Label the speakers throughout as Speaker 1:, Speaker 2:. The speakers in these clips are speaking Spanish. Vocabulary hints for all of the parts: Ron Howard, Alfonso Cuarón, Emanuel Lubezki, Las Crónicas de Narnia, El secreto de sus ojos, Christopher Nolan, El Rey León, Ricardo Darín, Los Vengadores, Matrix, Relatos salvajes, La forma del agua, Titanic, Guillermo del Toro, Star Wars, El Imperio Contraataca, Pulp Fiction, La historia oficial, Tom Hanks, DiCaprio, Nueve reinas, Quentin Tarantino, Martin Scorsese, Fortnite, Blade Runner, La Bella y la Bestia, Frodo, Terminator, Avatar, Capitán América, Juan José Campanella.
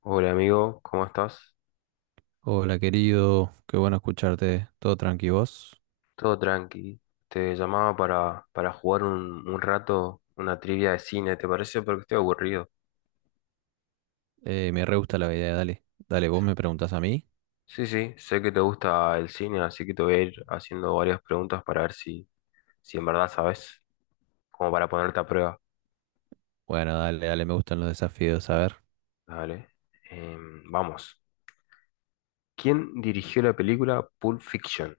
Speaker 1: Hola amigo, ¿cómo estás?
Speaker 2: Hola querido, qué bueno escucharte, todo tranqui vos.
Speaker 1: Todo tranqui. Te llamaba para jugar un rato una trivia de cine, ¿te parece? Porque estoy aburrido.
Speaker 2: Me re gusta la idea, dale. Dale, vos me preguntás a mí.
Speaker 1: Sí, sí, sé que te gusta el cine, así que te voy a ir haciendo varias preguntas para ver si, si en verdad sabes, como para ponerte a prueba.
Speaker 2: Bueno, dale, dale, me gustan los desafíos, a ver.
Speaker 1: Dale. Vamos. ¿Quién dirigió la película Pulp Fiction?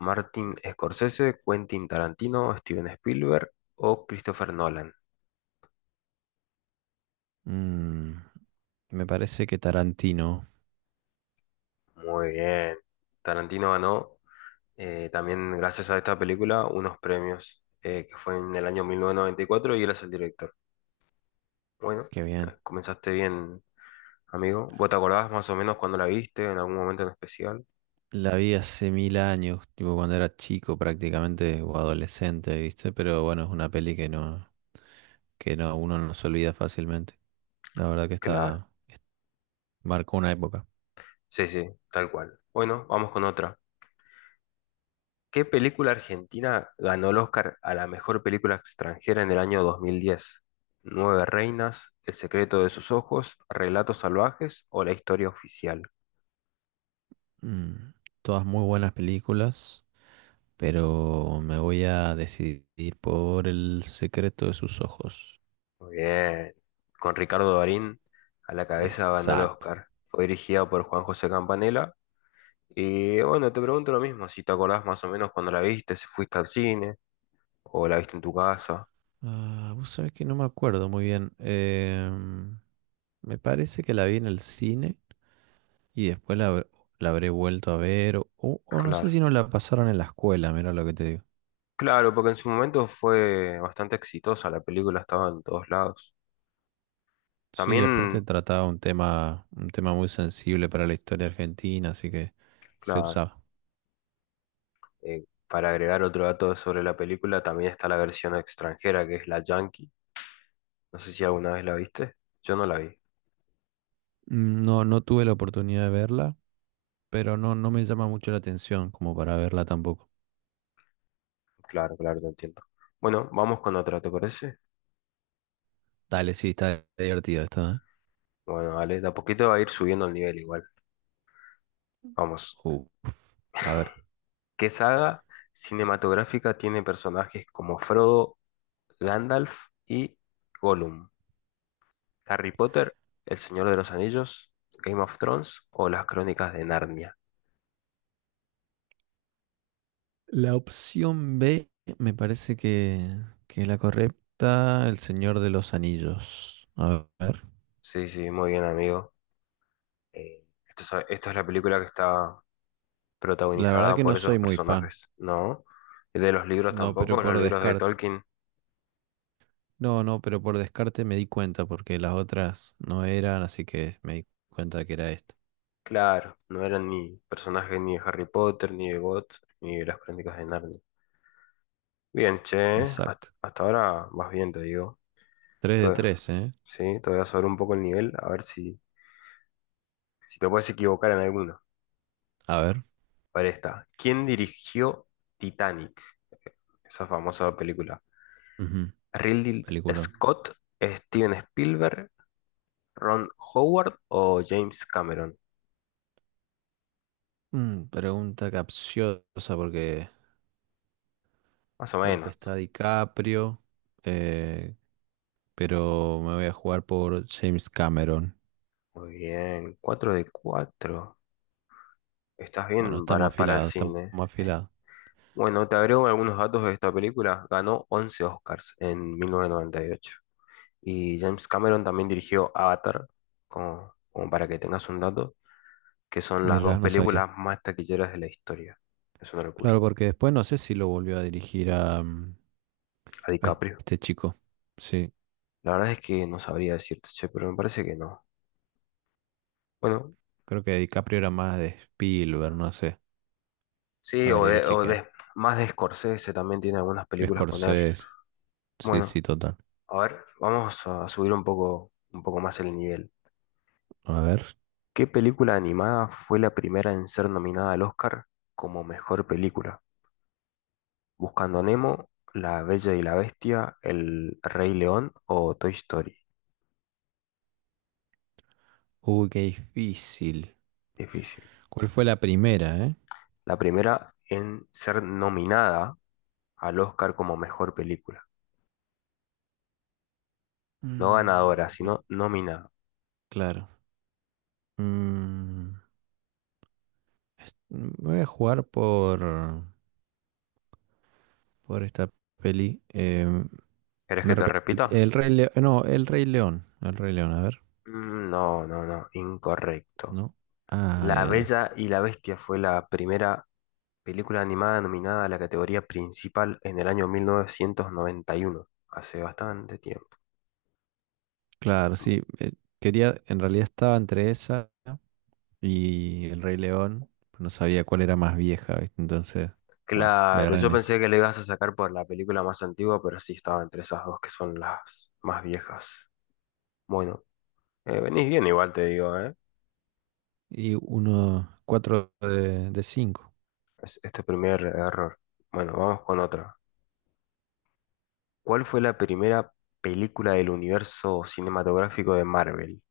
Speaker 1: ¿Martin Scorsese, Quentin Tarantino, Steven Spielberg o Christopher Nolan?
Speaker 2: Mm, Me parece que Tarantino.
Speaker 1: Muy bien. Tarantino ganó. También gracias a esta película, unos premios, que fue en el año 1994 y cuatro, y él es el director. Bueno,
Speaker 2: Qué bien.
Speaker 1: comenzaste bien, amigo. ¿Vos te acordás más o menos cuando la viste, en algún momento en especial?
Speaker 2: La vi hace mil años, tipo cuando era chico prácticamente o adolescente, ¿viste? Pero bueno, es una peli que no, uno no se olvida fácilmente. La verdad que
Speaker 1: Claro,
Speaker 2: marcó una época.
Speaker 1: sí, sí, tal cual. Bueno, vamos con otra. ¿Qué película argentina ganó el Oscar a la mejor película extranjera en el año 2010? ¿Nueve reinas, El secreto de sus ojos, Relatos salvajes o La historia oficial?
Speaker 2: Mm, Todas muy buenas películas. Pero me voy a decidir por el secreto de sus ojos.
Speaker 1: Muy bien. Con Ricardo Darín a la cabeza ganó el
Speaker 2: Exacto.
Speaker 1: Oscar. Fue dirigida por Juan José Campanella. Y bueno, te pregunto lo mismo, si te acordás más o menos cuando la viste, si fuiste al cine o la viste en tu casa.
Speaker 2: Ah, vos sabés que no me acuerdo muy bien. Me parece que la vi en el cine y después la habré vuelto a ver. O no sé
Speaker 1: Claro.
Speaker 2: si no la pasaron en la escuela, mira lo que te digo.
Speaker 1: Claro, porque en su momento fue bastante exitosa, la película estaba en todos lados.
Speaker 2: Sí, aparte
Speaker 1: También,
Speaker 2: trataba un tema muy sensible para la historia argentina, así que se
Speaker 1: claro,
Speaker 2: usaba.
Speaker 1: para agregar otro dato sobre la película, también está la versión extranjera que es la Yankee. No sé si alguna vez la viste. Yo no la vi.
Speaker 2: No, no tuve la oportunidad de verla, pero no, no me llama mucho la atención como para verla tampoco.
Speaker 1: Claro, claro, te entiendo. Bueno, vamos con otra, ¿te parece?
Speaker 2: Dale, sí, está divertido esto, ¿eh?
Speaker 1: Bueno, vale, de a poquito va a ir subiendo el nivel igual. Vamos.
Speaker 2: Uf. A ver.
Speaker 1: ¿Qué saga cinematográfica tiene personajes como Frodo, Gandalf y Gollum? ¿Harry Potter, El Señor de los Anillos, Game of Thrones o Las Crónicas de Narnia?
Speaker 2: La opción B me parece que es la correcta, El Señor de los Anillos. A ver.
Speaker 1: Sí, sí, muy bien, amigo. Esta es la película que está
Speaker 2: La verdad
Speaker 1: protagonizada
Speaker 2: que
Speaker 1: por
Speaker 2: no
Speaker 1: esos
Speaker 2: soy muy fan.
Speaker 1: personajes, ¿no? Y de los libros
Speaker 2: No, pero
Speaker 1: tampoco, los
Speaker 2: por
Speaker 1: libros de
Speaker 2: descarte.
Speaker 1: Tolkien,
Speaker 2: No, no, pero por descarte me di cuenta porque las otras no eran, así que me di cuenta que era esta.
Speaker 1: claro, no eran ni personajes ni de Harry Potter, ni de God, ni de Las Crónicas de Narnia. Bien, che, hasta,
Speaker 2: Exacto.
Speaker 1: hasta ahora vas bien, te digo.
Speaker 2: tres de
Speaker 1: Todo-
Speaker 2: tres ¿eh?
Speaker 1: sí, todavía sobre un poco el nivel, a ver si, si te puedes equivocar en alguno.
Speaker 2: A ver.
Speaker 1: Para esta, ¿quién dirigió Titanic? Esa famosa película.
Speaker 2: Ujú.
Speaker 1: ¿Ridley
Speaker 2: Peliculón.
Speaker 1: Scott, Steven Spielberg, Ron Howard o James Cameron?
Speaker 2: Pregunta capciosa porque,
Speaker 1: Más o
Speaker 2: porque
Speaker 1: menos.
Speaker 2: está DiCaprio. Eh, pero me voy a jugar por James Cameron.
Speaker 1: Muy bien, 4 de cuatro. Estás
Speaker 2: Bueno,
Speaker 1: bien
Speaker 2: estamos
Speaker 1: para el
Speaker 2: afilados, estamos
Speaker 1: cine.
Speaker 2: afilados.
Speaker 1: Bueno, te agrego algunos datos de esta película. Ganó 11 Oscars en 1998. Y James Cameron también dirigió Avatar, como, como para que tengas un dato, que son las dos
Speaker 2: Mira, no sabía.
Speaker 1: películas más taquilleras de la historia. Es una locura.
Speaker 2: Claro, porque después no sé si lo volvió a dirigir a, mm,
Speaker 1: A
Speaker 2: a
Speaker 1: DiCaprio.
Speaker 2: este chico. Sí,
Speaker 1: La verdad es que no sabría decirte, che, pero me parece que no. Bueno,
Speaker 2: creo que DiCaprio era más de Spielberg, no sé.
Speaker 1: sí,
Speaker 2: Habría que
Speaker 1: o
Speaker 2: chequear.
Speaker 1: de- más de Scorsese también tiene algunas películas con él.
Speaker 2: Scorsese, sí,
Speaker 1: Bueno,
Speaker 2: sí, total.
Speaker 1: a ver, vamos a subir un poco más el nivel.
Speaker 2: A ver.
Speaker 1: ¿Qué película animada fue la primera en ser nominada al Oscar como mejor película? Buscando a Nemo, La Bella y la Bestia, El Rey León o Toy Story.
Speaker 2: Uy, qué difícil.
Speaker 1: Difícil.
Speaker 2: ¿Cuál fue la primera, eh?
Speaker 1: La primera en ser nominada al Oscar como mejor película. No ganadora,
Speaker 2: Bueno,
Speaker 1: sino nominada.
Speaker 2: claro. Mm, Me voy a jugar por esta peli.
Speaker 1: ¿Querés que te
Speaker 2: El
Speaker 1: repitas?
Speaker 2: Rey León. No, El Rey León. El Rey León, a ver.
Speaker 1: Mm, no, no, no, incorrecto.
Speaker 2: No. Ay,
Speaker 1: La
Speaker 2: ay, ay.
Speaker 1: Bella y la Bestia fue la primera película animada nominada a la categoría principal en el año 1991, hace bastante tiempo.
Speaker 2: Claro, sí. En realidad estaba entre esa y El Rey León, pero no sabía cuál era más vieja, ¿viste? Entonces, bueno, le
Speaker 1: Claro,
Speaker 2: agarré
Speaker 1: yo
Speaker 2: en eso.
Speaker 1: pensé que le ibas a sacar por la película más antigua, pero sí estaba entre esas dos que son las más viejas. Bueno, venís bien igual te digo, ¿eh?
Speaker 2: Y uno, cuatro de cinco.
Speaker 1: Es, este primer error. Bueno, vamos con otra. ¿Cuál fue la primera película del universo cinematográfico de Marvel?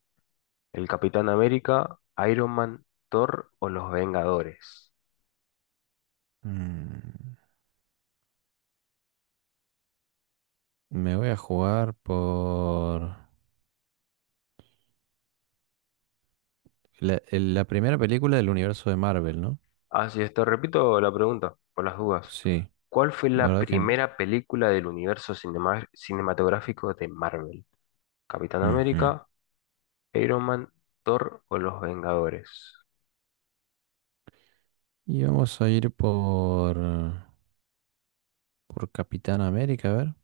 Speaker 1: ¿El Capitán América, Iron Man, Thor o Los Vengadores?
Speaker 2: Mm, Me voy a jugar por la primera película del universo de Marvel, ¿no?
Speaker 1: Así es, te repito la pregunta, por las dudas.
Speaker 2: Sí,
Speaker 1: ¿Cuál fue
Speaker 2: la
Speaker 1: la
Speaker 2: verdad que no.
Speaker 1: primera película del universo cinematográfico de Marvel? Capitán
Speaker 2: Ujú.
Speaker 1: América, Iron Man, Thor o Los Vengadores.
Speaker 2: Y vamos a ir por... Por Capitán América, a ver.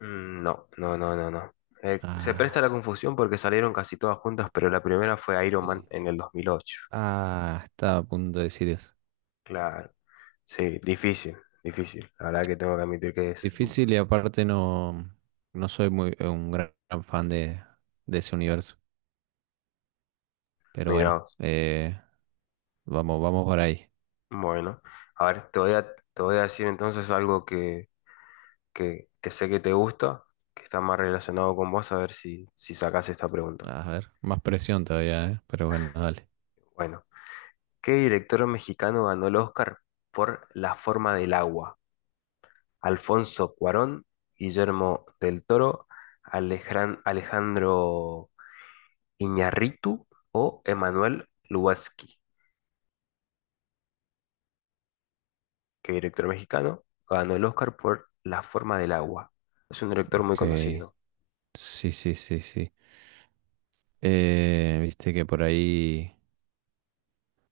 Speaker 1: Mm, no, no, no, no, no. Se presta la
Speaker 2: Ah,
Speaker 1: confusión porque salieron casi todas juntas, pero la primera fue Iron Man
Speaker 2: sí.
Speaker 1: en el 2008.
Speaker 2: Ah, estaba a punto de decir eso.
Speaker 1: Claro. Sí, difícil, difícil. La verdad que tengo que admitir que es...
Speaker 2: Difícil y aparte no, no soy muy un gran, gran fan de ese universo. Pero
Speaker 1: Mira,
Speaker 2: bueno,
Speaker 1: vos.
Speaker 2: vamos, vamos por ahí.
Speaker 1: Bueno, a ver, te voy a decir entonces algo que sé que te gusta, que está más relacionado con vos, a ver si, si sacás esta pregunta.
Speaker 2: A ver, más presión todavía, ¿eh? Pero bueno, dale.
Speaker 1: Bueno, ¿qué director mexicano ganó el Oscar por La forma del agua? Alfonso Cuarón, Guillermo del Toro, Alejandro Iñárritu o Emanuel Lubezki, que director mexicano, ganó el Oscar por La forma del agua. Es un director muy
Speaker 2: Ok.
Speaker 1: conocido.
Speaker 2: Sí, sí, sí, sí. Viste que por ahí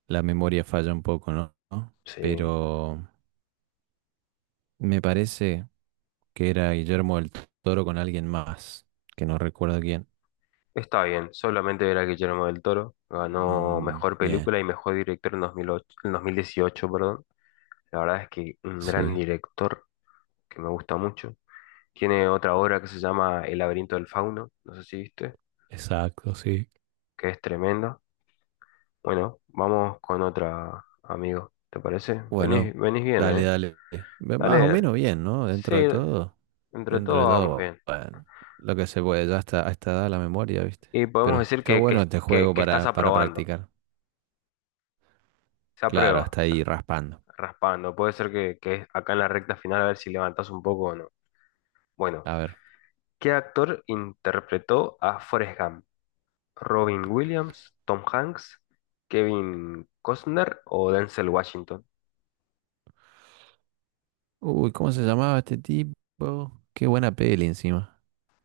Speaker 2: la memoria falla un poco, ¿no? ¿No?
Speaker 1: Sí,
Speaker 2: Pero me parece que era Guillermo del Toro con alguien más, que no recuerdo quién.
Speaker 1: está bien. Solamente era Guillermo del Toro. Ganó mejor
Speaker 2: Bien,
Speaker 1: película y mejor director en 2008, en 2018, perdón. La verdad es que un gran
Speaker 2: sí.
Speaker 1: director que me gusta mucho. Tiene otra obra que se llama El laberinto del fauno, no sé si viste,
Speaker 2: Exacto, sí.
Speaker 1: que es tremenda. Bueno, vamos con otra, amigo. ¿Te parece? Venís,
Speaker 2: Bueno,
Speaker 1: venís bien,
Speaker 2: dale,
Speaker 1: ¿eh?
Speaker 2: dale. Más o
Speaker 1: Dale.
Speaker 2: menos bien, ¿no?
Speaker 1: Sí,
Speaker 2: Dentro de todo.
Speaker 1: entre
Speaker 2: Dentro de
Speaker 1: todo vamos
Speaker 2: todo,
Speaker 1: bien.
Speaker 2: bueno, lo que se puede, ya está, a esta edad la memoria, ¿viste?
Speaker 1: Y podemos
Speaker 2: Pero
Speaker 1: decir
Speaker 2: está
Speaker 1: que,
Speaker 2: bueno
Speaker 1: que,
Speaker 2: este
Speaker 1: que-
Speaker 2: juego
Speaker 1: que estás
Speaker 2: para,
Speaker 1: aprobando.
Speaker 2: practicar.
Speaker 1: Se
Speaker 2: Claro,
Speaker 1: aprueba, o
Speaker 2: hasta ahí
Speaker 1: sea,
Speaker 2: raspando.
Speaker 1: raspando. Puede ser que acá en la recta final a ver si levantás un poco o no. Bueno,
Speaker 2: A ver.
Speaker 1: ¿qué actor interpretó a Forrest Gump? ¿Robin Williams, Tom Hanks, Kevin Costner o Denzel Washington?
Speaker 2: Uy, ¿cómo se llamaba este tipo? Qué buena peli encima.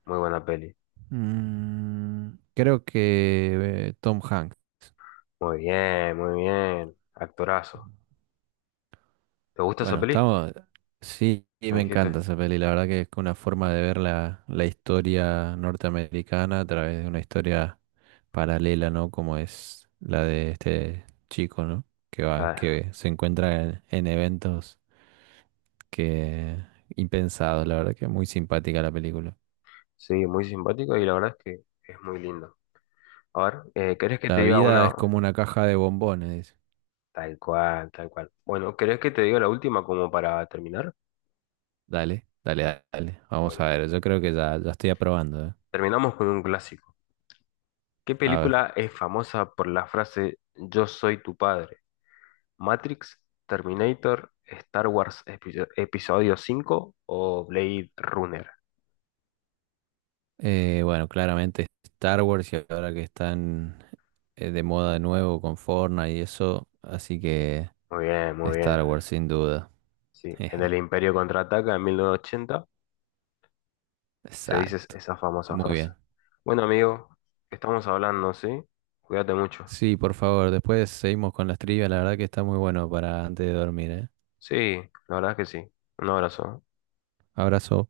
Speaker 1: Muy buena peli.
Speaker 2: Mm, Creo que Tom Hanks.
Speaker 1: Muy bien, muy bien. Actorazo. ¿Te gusta esa
Speaker 2: Bueno,
Speaker 1: peli?
Speaker 2: estamos. Sí, sí,
Speaker 1: Me
Speaker 2: me
Speaker 1: dijiste.
Speaker 2: encanta esa peli. La verdad que es una forma de ver la historia norteamericana a través de una historia paralela, ¿no? Como es la de este chico, ¿no? Que va,
Speaker 1: Ah,
Speaker 2: que se encuentra en eventos que impensados. La verdad que es muy simpática la película.
Speaker 1: sí, muy simpático y la verdad es que es muy lindo. A ver, ¿querés que te
Speaker 2: La
Speaker 1: diga
Speaker 2: vida
Speaker 1: una?
Speaker 2: es como una caja de bombones, dice.
Speaker 1: Tal cual, tal cual. Bueno, ¿querés que te diga la última como para terminar?
Speaker 2: Dale, dale, dale. Vamos
Speaker 1: Bueno,
Speaker 2: a ver. Yo creo que ya, ya estoy aprobando, ¿eh?
Speaker 1: terminamos con un clásico. ¿Qué
Speaker 2: A ver.
Speaker 1: película es famosa por la frase Yo soy tu padre? ¿Matrix, Terminator, Star Wars Episodio 5 o Blade Runner?
Speaker 2: Bueno, claramente Star Wars y ahora que están de moda de nuevo con Fortnite y eso, así que
Speaker 1: Muy bien, muy bien.
Speaker 2: Star Wars sin duda.
Speaker 1: Sí, en el
Speaker 2: Jeje.
Speaker 1: Imperio Contraataca en 1980 se dice
Speaker 2: Exacto.
Speaker 1: esa famosa
Speaker 2: Muy
Speaker 1: frase.
Speaker 2: bien.
Speaker 1: Bueno, amigo, estamos hablando, ¿sí? Cuídate mucho.
Speaker 2: Sí, por favor, después seguimos con las trivias, la verdad que está muy bueno para antes de dormir, ¿eh?
Speaker 1: Sí, la verdad es que sí. Un abrazo.
Speaker 2: Abrazo.